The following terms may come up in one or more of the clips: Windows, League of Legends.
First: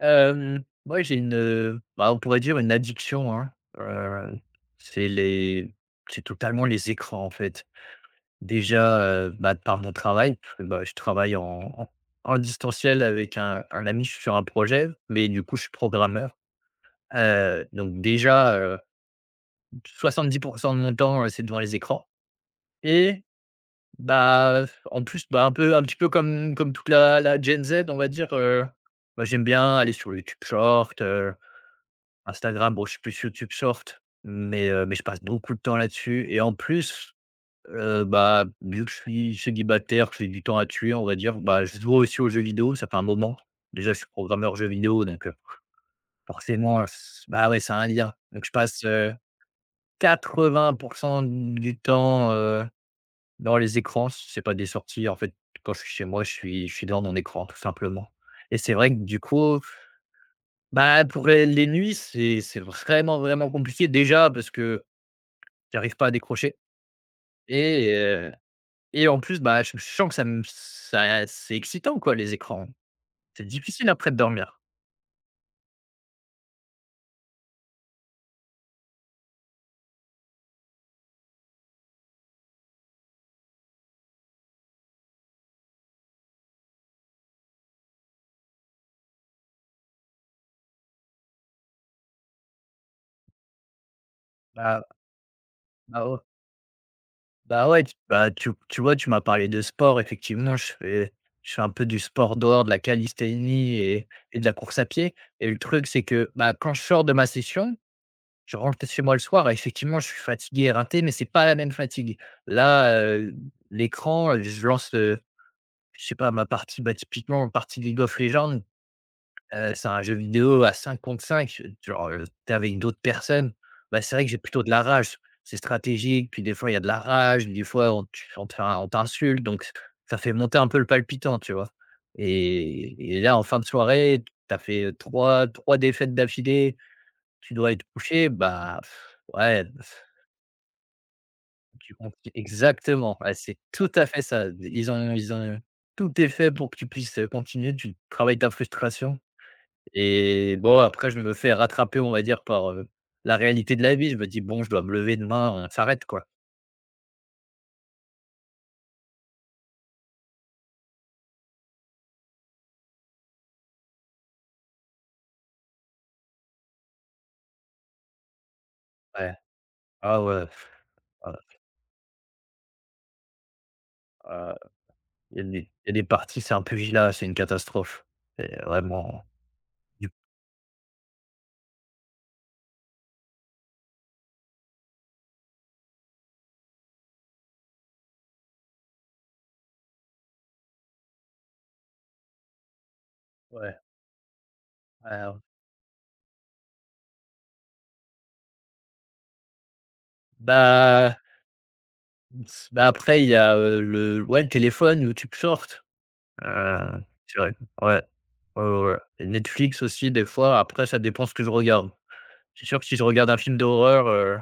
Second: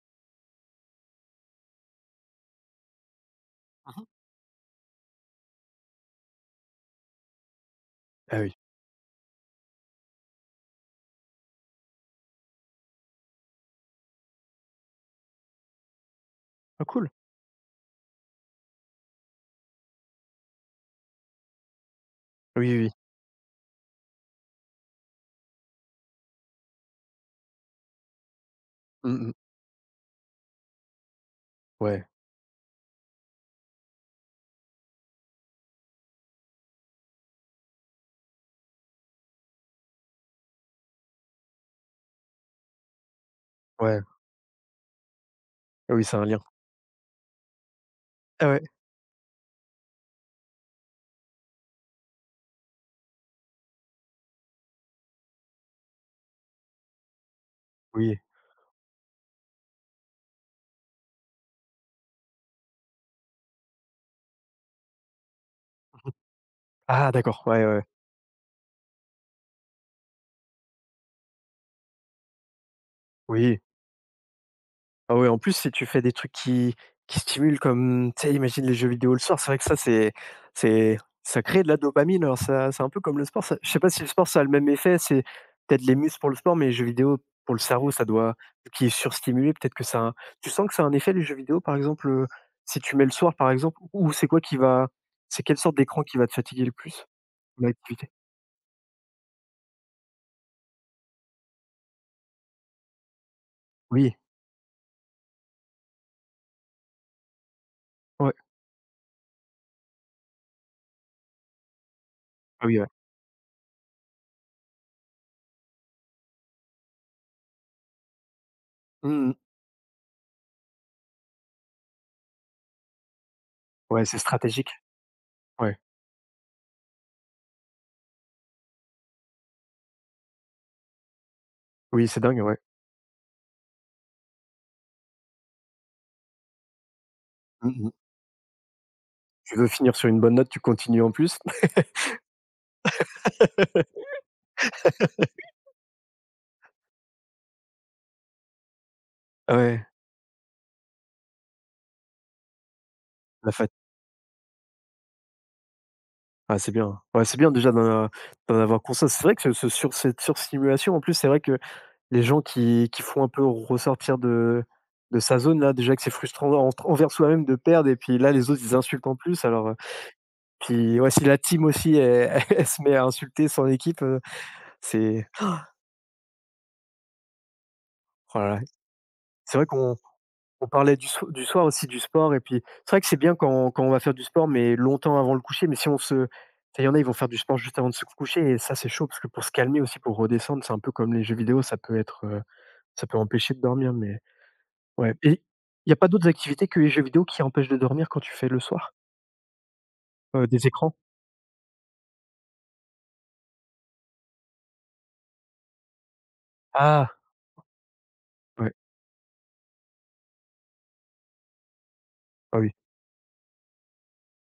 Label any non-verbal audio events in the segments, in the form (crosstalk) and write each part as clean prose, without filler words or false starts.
Moi j'ai une, bah, on pourrait dire une addiction, hein, Mmh. heu, c'est les c'est totalement les écrans, en fait. Ah oui. Déjà, bah, de par mon travail, parce que, bah, je travaille en distanciel avec un ami sur un projet, mais du coup je suis programmeur. Ah cool. Donc déjà, 70 de mon temps, c'est devant les écrans. Oui, oui, oui. Et bah, en plus, bah, un petit peu comme toute la Gen Z, on va dire, bah, Mmh mh. j'aime bien aller sur YouTube Short, Ouais, Instagram, bon, je suis plus YouTube Short, mais je passe beaucoup de temps là-dessus et en plus, bah, vu que je suis célibataire, que j'ai du temps à tuer, on va dire, bah, je joue aussi aux jeux vidéo, ça fait un moment. Déjà, je ouais. suis programmeur jeux vidéo, donc, Ah oui, c'est un lien. forcément, s bah, ouais, c'est un lien. Donc Ah je ouais, passe, 80 du temps, dans les écrans. C'est pas des sorties, en fait, quand je suis chez moi, je suis dans mon écran, tout simplement. oui. Et c'est vrai que, du coup, bah, pour les nuits, c'est vraiment, vraiment compliqué. Déjà parce que j'arrive pas à décrocher, Ah d'accord, ouais, ouais. et heu et en plus, bah, je sens que ça c'est excitant, quoi, les écrans. C'est Oui. difficile après de dormir. Ah ouais, en plus, si tu fais des trucs qui stimulent comme, tu sais, imagine les jeux vidéo le soir, c'est vrai que ça, c'est ça crée de la dopamine, alors ça c'est un peu comme le sport, ça je sais pas si le sport ça a le même effet, c'est peut-être les muscles pour le sport, mais les jeux vidéo pour le cerveau, ça doit qui est surstimulé, peut-être que ça a un- tu sens que ça a un effet les jeux vidéo, par exemple, si tu mets le soir, par exemple, ou Bah c'est quelle sorte d'écran bah ouais, qui va te fatiguer le plus comme ouais. tu Bah, tu vois, tu m'as parlé de sport, effectivement, je fais un peu du sport dehors, de la calisthénie et Oui, et de la course à pied. Et le truc, c'est que, bah, quand je sors de ma session, ouais, je rentre chez moi le soir et, effectivement, je suis fatigué et éreinté, mais c'est pas la même fatigue. ah oui, ouais. Là, l'écran, je lance, je sais pas, ma partie, bah, typiquement partie League of Legends. Mmh mh. C'est un jeu vidéo à 5 contre 5, genre, tu es avec d'autres personnes, bah, Ouais, c'est c'est vrai que j'ai plutôt de stratégique. la rage. C'est Ouais. stratégique, puis des fois, il y a de la rage, des fois on t'insulte, donc ça fait monter un peu le palpitant, tu vois? Oui, c'est dingue, ouais. Et là, en fin de soirée, t'as fait trois défaites d'affilée. Tu dois Mmh être mh. couché, bah. Tu Ouais, veux finir sur une bonne note, tu continues en plus. tu comptes, exactement, ouais, c'est tout à (laughs) fait ça. Ils ont tout est fait pour que tu puisses, continuer, tu travailles ta frustration. Ouais, Et bon, après, je me fais rattraper, on va dire, par, la la fat réalité de la vie. Je me dis: «Bon, je dois me lever demain, on s'arrête, quoi». ah c'est bien. Ouais, c'est bien déjà d'en avoir conscience. C'est vrai que ce sur cette surstimulation en plus, c'est vrai que les gens qui font un peu ressortir de sa zone là, déjà que c'est frustrant en envers soi-même de perdre et puis là les autres ils insultent en Ouais. plus alors, Ah ouais, puis ouais si la team aussi elle (laughs) elle se met à insulter son équipe, heu, c'est il y a des il y a des parties, c'est un peu pugilat, c'est une catastrophe. oh là C'est là, vraiment c'est vrai qu'on du On parlait du soir aussi, du sport et puis c'est vrai que c'est bien quand on va faire du sport, mais longtemps avant le coucher, mais si on se il y en a, ils vont faire du sport juste avant de se coucher et ça, c'est chaud parce que pour se calmer aussi, pour redescendre, c'est un peu comme les jeux vidéo, ça peut empêcher de Ouais, dormir, mais ouais. alors, Et il y a pas d'autres activités que les jeux vidéo qui empêchent de dormir quand tu fais le soir? Des écrans? bah après il y a, le ouais, le téléphone, YouTube Shorts, Ah! c'est vrai, ouais. Ouais, Ouais. ouais, ouais. Et Netflix aussi des fois, après ça dépend ce que je regarde. Ah C'est oui. sûr que si je regarde un film d'horreur,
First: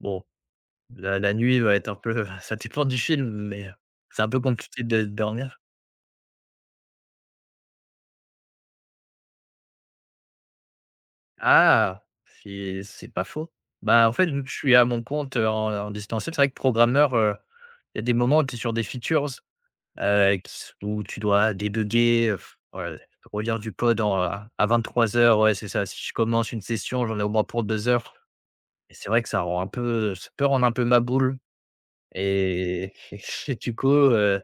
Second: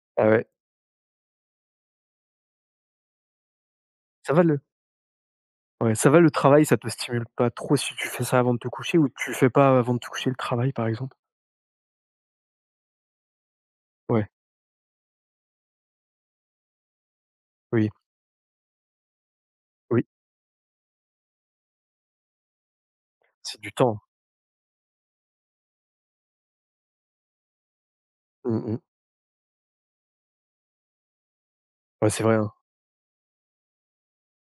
bon, Ah ouais. la nuit va être un peu (laughs) ça dépend du film, mais c'est un Ça peu va le compliqué de dormir. ouais, ça va le travail, ça te stimule pas trop si tu fais ça avant de te coucher ou tu fais pas avant de te coucher le travail, par exemple? Ah! C'est pas faux. Bah, en fait, Ouais, vu que je suis à mon compte, en distanciel, c'est vrai que, programmeur, oui, il y a des moments où tu es sur des features, oui, qui où tu dois débugger, ouais, relire c'est du du temps. code, en à 23 heures. Ouais, c'est ça. Si je commence une session, j'en ai au moins pour 2 heures Mmh mmh. et c'est vrai que ça peut rendre un peu ma boule. Ouais, c'est vrai, hein. Et (laughs) et du coup,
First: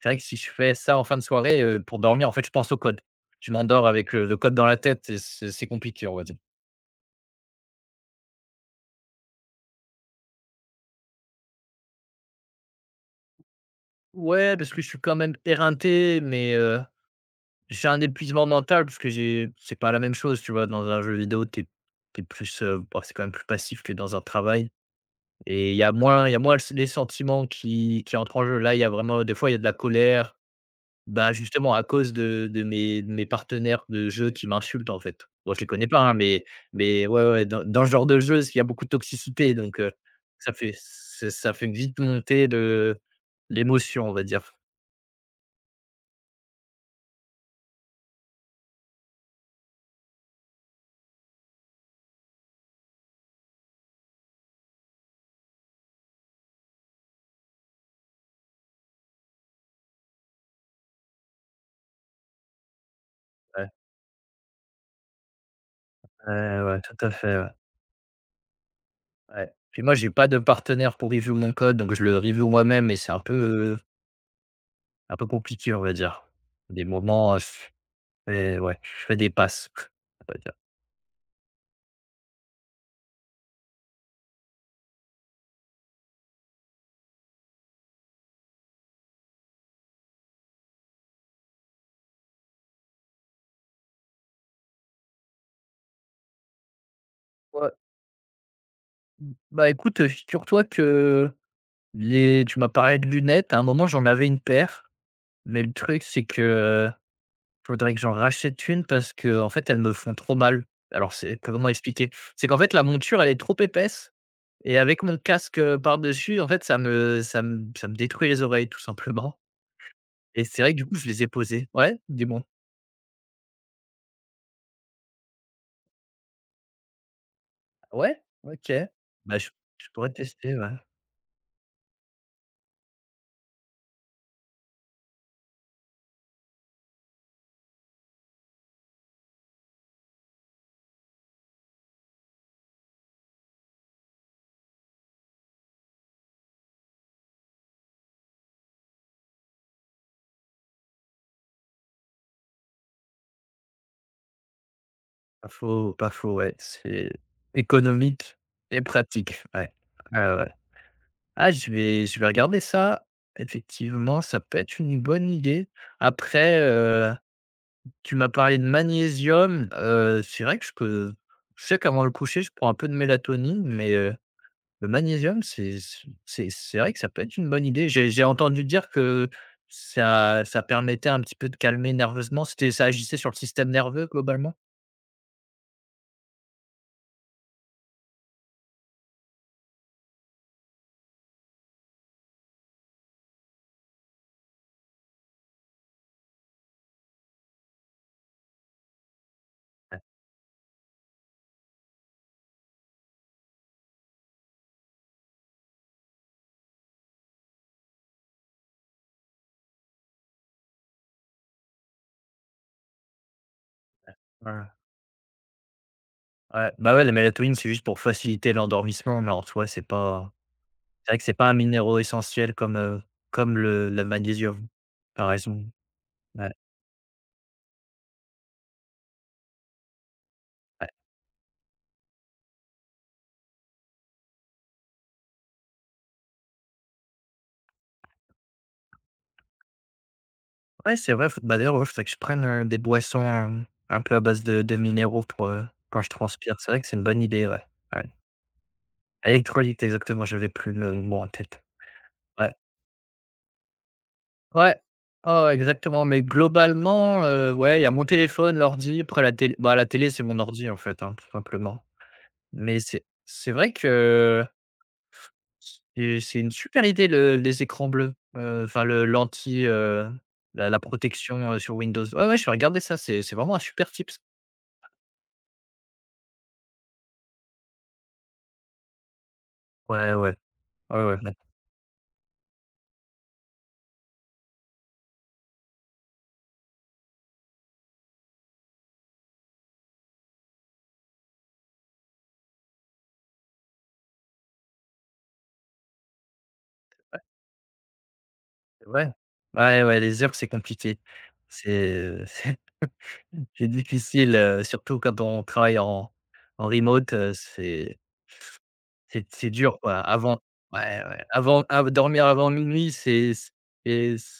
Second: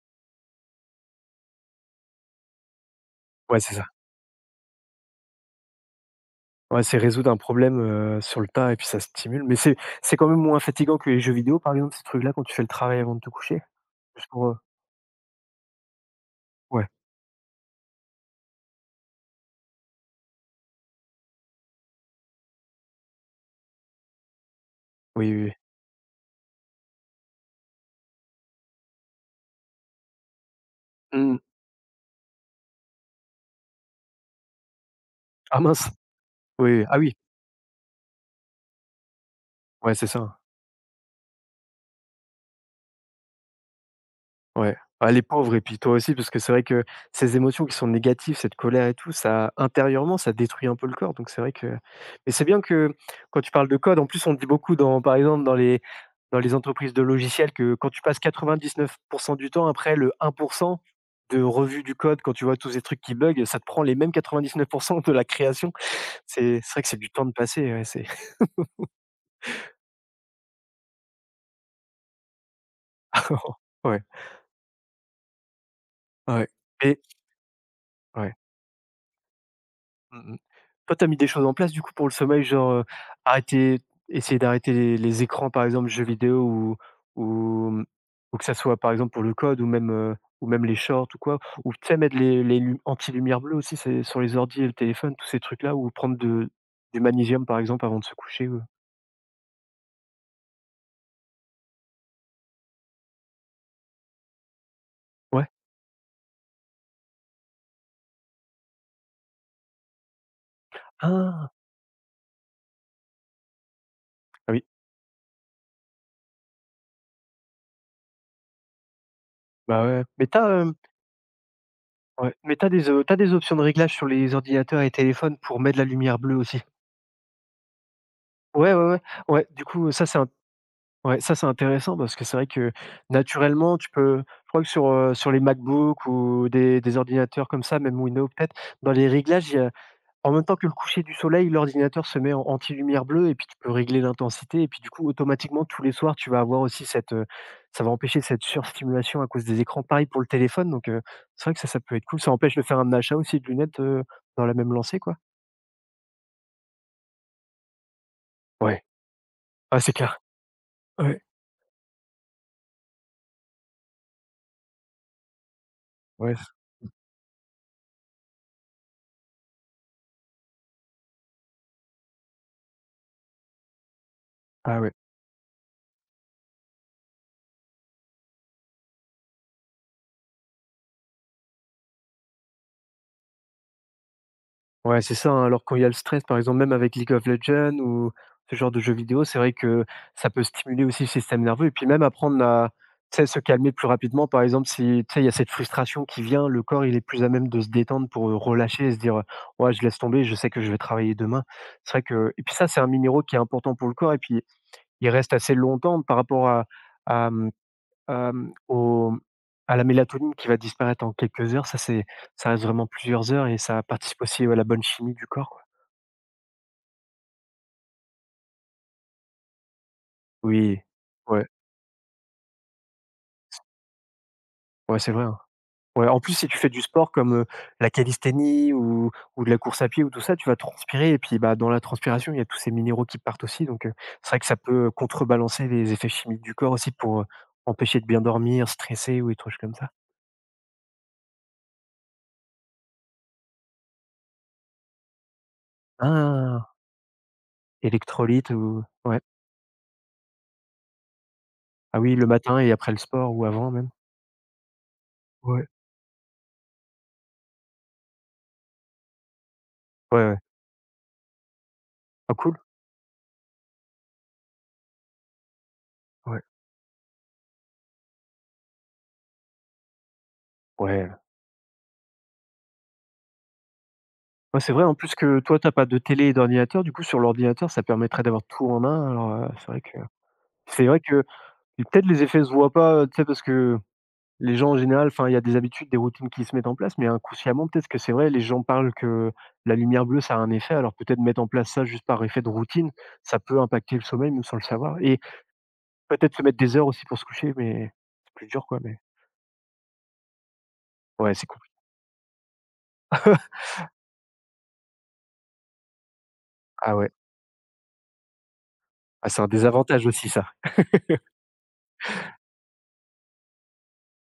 c'est vrai que si je fais ça en fin de soirée, pour dormir, en fait, je pense au code. Je Ouais, c'est ça. m'endors avec, le code dans la tête et c'est compliqué, on va dire. Ouais, c'est résoudre un problème, sur le tas et puis ça stimule, mais c'est quand même moins fatigant que les jeux vidéo, par exemple, ces trucs-là, quand tu fais le travail avant de te coucher? Juste pour, Ouais, heu parce que je suis quand même éreinté, mais ouais, j'ai un épuisement mental, parce que j'ai c'est pas la même chose, tu vois? Dans un jeu vidéo, t'es es plus, bah, c'est quand même plus passif que dans un travail. oui, oui, oui. Et il y a moins les sentiments qui entrent en jeu. Là, il y a vraiment des fois, il y a de la colère, bah, Mmh. justement à cause de mes partenaires de jeu qui m'insultent, en fait. Bon, je Ah les mince! connais pas, hein, mais Oui, oui. Ah oui, ouais, ouais, dans ce genre de jeu, il y a beaucoup de toxicité, donc, ouais, c'est ça. Hein. ça fait vite monter de l'émotion, on va dire. Ouais. Ah, les pauvres, et puis toi aussi, parce que c'est vrai que ces émotions qui sont négatives, cette colère et tout, ça intérieurement, ça détruit un peu le corps. Donc c'est vrai que Mais c'est bien que quand tu parles de code, en plus on dit beaucoup dans par exemple dans les entreprises de logiciels que quand tu passes 99% du temps, après le 1% de revue du code, quand tu vois tous ces trucs qui bug, ça te Ouais, prend les mêmes 99% de la création. ouais, C'est ouais, vrai que tout c'est à du temps de fait, ouais. passer, ouais, c'est Ouais. Puis moi, j'ai pas de partenaire pour review mon code, donc je le review moi-même et c'est (laughs) heu, ouais. un peu compliqué, on va dire. Ouais. Des Et moments, je ouais. fais ouais, je fais des passes, (laughs) on Mmh mh. va dire. Toi, tu as mis des choses en place du coup pour le sommeil, genre, arrêter essayer d'arrêter les écrans par exemple, jeux vidéo ou ou que ça soit par exemple pour le code ou même, les shorts ou quoi? Ou tu sais mettre les lu anti-lumière bleue aussi, c'est sur les ordis et le téléphone, tous ces trucs là ou prendre de du magnésium par Ouais. exemple avant de se coucher? Bah, écoute, figure-toi que, les tu m'as parlé de lunettes, à un moment, j'en avais une paire, Ouais? mais le truc, c'est que... Faudrait que j'en rachète une, parce que, en fait, elles me font trop mal. Alors, c'est Ah! comment expliquer? C'est qu'en fait, la monture, elle est trop épaisse, Ah oui, et avec mon casque, par-dessus, en fait, ça me détruit les oreilles, tout simplement. bah, ouais. Mais tu Et as, c'est vrai que, du coup, je les ai posées. Ouais? ouais, Dis-moi. mais tu as des options de réglage sur les ordinateurs et téléphones pour mettre la lumière bleue aussi? Ouais? OK. Ouais, ouais, ouais. Bah, Ouais, je du coup, je pourrais tester, ouais. Ça c'est intéressant parce que c'est vrai que naturellement, tu peux je crois que sur, sur les MacBook ou des ordinateurs comme ça, même Windows peut-être, dans les réglages, il y a en même temps que le coucher du soleil, l'ordinateur se met en anti-lumière bleue et puis tu peux régler l'intensité et puis du coup automatiquement tous les soirs, tu vas avoir aussi ça va empêcher cette surstimulation à cause des écrans. Pareil pour le téléphone donc, c'est vrai que ça peut être cool. Ça empêche de faire un achat aussi de lunettes, dans la même lancée, quoi. Pas faux, pas faux, ouais. C'est économique et Ouais. pratique, ouais. Ah c'est clair. Ah ouais, ouais. Ouais. Ah, je vais regarder ça. Effectivement, ça peut être une bonne idée. Ouais. Après, tu m'as parlé de magnésium, c'est vrai que je sais qu'avant le coucher, je prends un peu de mélatonine, mais, Ah le ouais. magnésium, c'est vrai que ça peut être une bonne idée. J'ai entendu dire que ça permettait un petit peu de calmer nerveusement, c'était ça agissait sur le système nerveux globalement? Ouais, c'est ça, hein, alors quand il y a le stress, par exemple, même avec League of Legends ou ce genre de jeux vidéo, c'est vrai que ça peut stimuler aussi le système nerveux et puis même apprendre à, tu sais, se calmer plus rapidement. Par exemple, si, tu sais, il y a cette frustration qui vient, le corps, il est plus à même de se détendre pour, relâcher et se dire, «Ouais, je Ouais. laisse tomber, je sais que je vais travailler demain». C'est vrai que Et puis ça, c'est un minéraux qui est important pour le corps et puis il reste assez longtemps par rapport à, mmh, Hem, au à la mélatonine qui va disparaître en quelques heures, ça reste vraiment plusieurs heures et ça participe aussi à la Ouais. bonne chimie du corps, quoi. Ouais, bah, ouais, la mélatonine, c'est juste pour faciliter l'endormissement, mais en soi, Oui, c'est vrai que c'est ouais, pas un minéraux essentiel comme le magnésium, ouais, c'est vrai, par hein. exemple. Ouais, en plus, si Ouais, tu fais du sport comme, la calisthénie ou de la course à pied ou tout ça, tu vas ouais. transpirer et puis, bah, dans la transpiration, il y a tous ces minéraux qui partent aussi donc, c'est vrai que ça peut contrebalancer les effets chimiques du corps aussi pour, empêcher de bien dormir, stresser ou des trucs comme ça. Ouais, c'est vrai. Faut Bah, d'ailleurs, ouais, faudrait que je prenne, des boissons, un peu à base de minéraux pour, quand je transpire. C'est Ah! vrai que c'est une bonne idée, ouais, ouais. Électrolytes ou ouais. Électrolytes, exactement, j'avais plus le mot en tête. Ah oui, le Ouais. matin et après le sport ou avant même. Ouais. Oh, Ouais. exactement, mais globalement, ouais, il y a mon téléphone, l'ordi, après la télé... bah, La télé, Ouais, c'est ouais. mon ordi, en fait, hein, tout simplement. Ah cool, Mais c'est vrai que et c'est ouais. une super idée, le les écrans bleus, enfin le l'anti, la Ouais, protection, sur Windows. Ouais, ouais, je vais regarder ça, c'est vraiment un super tips. ouais, c'est vrai en plus que toi, t'as pas de télé et d'ordinateur, du coup sur l'ordinateur, ça permettrait d'avoir tout en un, alors, heu, c'est vrai que Ouais, ouais, c'est vrai ouais, ouais, que bah, et peut-être les effets se voient pas, tu sais? Parce que les gens en général, enfin, il y a des habitudes, des routines qui se mettent en place, mais inconsciemment, peut-être que c'est vrai, les gens parlent que la lumière bleue, ça a un effet, alors peut-être mettre en place ça juste par effet de routine, ça peut impacter le sommeil même sans le savoir et peut-être se mettre des heures aussi pour se coucher, mais c'est plus dur quoi, c'est mais vrai. Ouais, ouais, les heures, c'est compliqué. ouais, c'est cool. C'est (laughs) (laughs) c'est difficile, surtout quand on travaille en Ah ouais, remote, c'est... C'est ah c'est un c'est dur, quoi. désavantage aussi Avant ça, ouais, ouais, avant av dormir avant minuit,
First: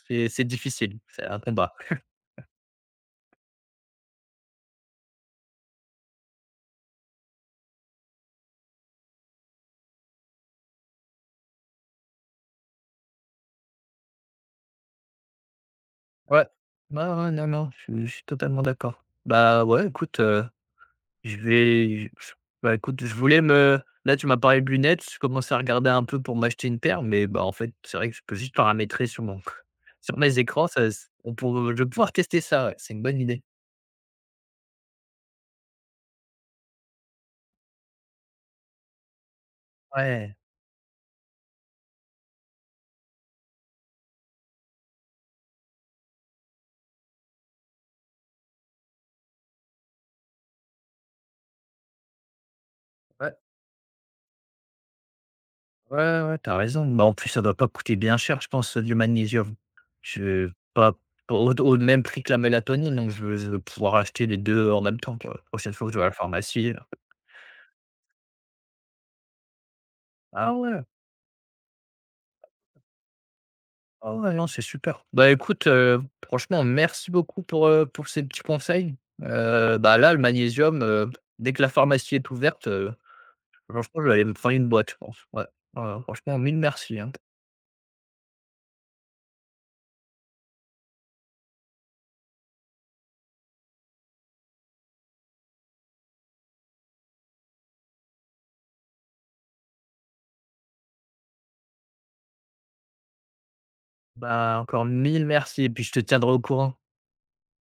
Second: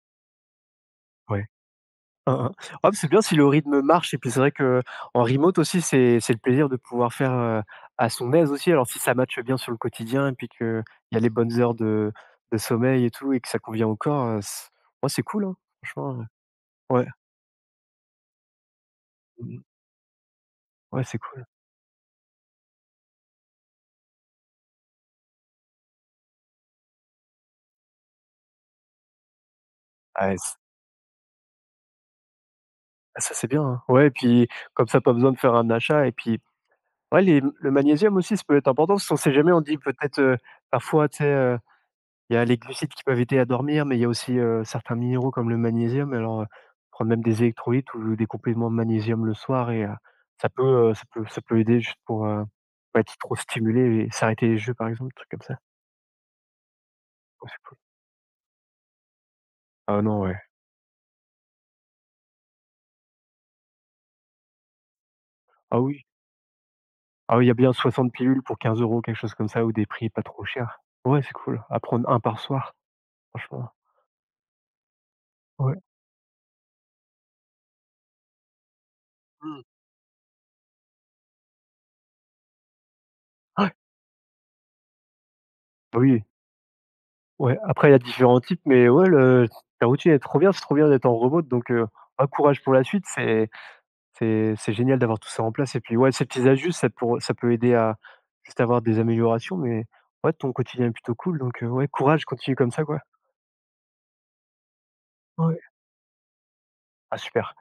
c'est difficile, c'est un ouais. combat. (laughs) Hein, hein. Ah, mais c'est bien si le rythme marche et puis c'est vrai que en remote aussi, c'est le plaisir de pouvoir faire, à son aise aussi. Alors si ça matche bien sur le quotidien et puis qu'il y a les bonnes heures de sommeil et tout et que ça convient au corps, c ouais, c'est cool, hein, franchement, Ouais. Ouais, ouais. ouais, non, non, je suis totalement d'accord. Mmh. Bah, ouais, écoute, Ouais, c'est je cool. vais je bah, écoute, je voulais me là, tu m'as parlé de lunettes, je commençais à regarder un peu pour m'acheter une paire, mais bah, en fait, c'est vrai que je peux juste paramétrer sur mon (laughs) sur Ah mes et c écrans. Ça on pour Je vais pouvoir tester ça, ouais, c'est une bonne ah, ça, idée. c'est bien, hein. Ouais et puis comme ça, pas besoin de faire un achat et puis ouais, les le magnésium aussi, ça peut être important parce qu'on sait jamais, on dit peut-être, Ouais, parfois, tu sais, il y a les glucides qui peuvent aider à dormir, mais il y a aussi, certains minéraux comme le magnésium. Alors, prendre même des électrolytes ou des compléments de magnésium le soir et ça peut aider juste pour, pas être ouais, trop stimulé et s'arrêter les jeux, par exemple, des trucs comme ça. ouais, ouais, tu raison. Bah, en plus, ça Ouais, doit c'est pas cool. coûter bien cher, je pense, du magnésium. Ah non, ouais. Je pas pas au au même prix que la mélatonine, donc je vais pouvoir acheter les 2 en même temps, quoi, la prochaine Ah fois que je vais oui, à la pharmacie. ah oui, il y a bien 60 pilules pour 15 € quelque chose comme ça ou des prix pas trop Ah chers. ouais! Ouais, c'est cool à prendre un par soir, franchement. Ah ouais, non, c'est super. Bah, écoute, Ouais. Franchement, merci beaucoup pour ces petits conseils. Mmh. Bah, là, le magnésium, dès que la pharmacie est ouverte, Ouais. franchement, je vais aller me faire une boîte, je pense. Ouais, Bah ouais, oui, franchement, mille merci, hein. ouais, après il y a différents types, mais ouais, le la routine est trop bien, c'est trop bien d'être en remote donc, bah courage pour la suite. C'est génial d'avoir tout ça en place et puis, ouais, ces petits ajustes, ça peut aider à juste avoir des améliorations mais ouais, ton quotidien est plutôt cool donc ouais, courage, continue comme ça, quoi. Bah, encore mille Ouais. merci et puis je te tiendrai au courant. Ah super.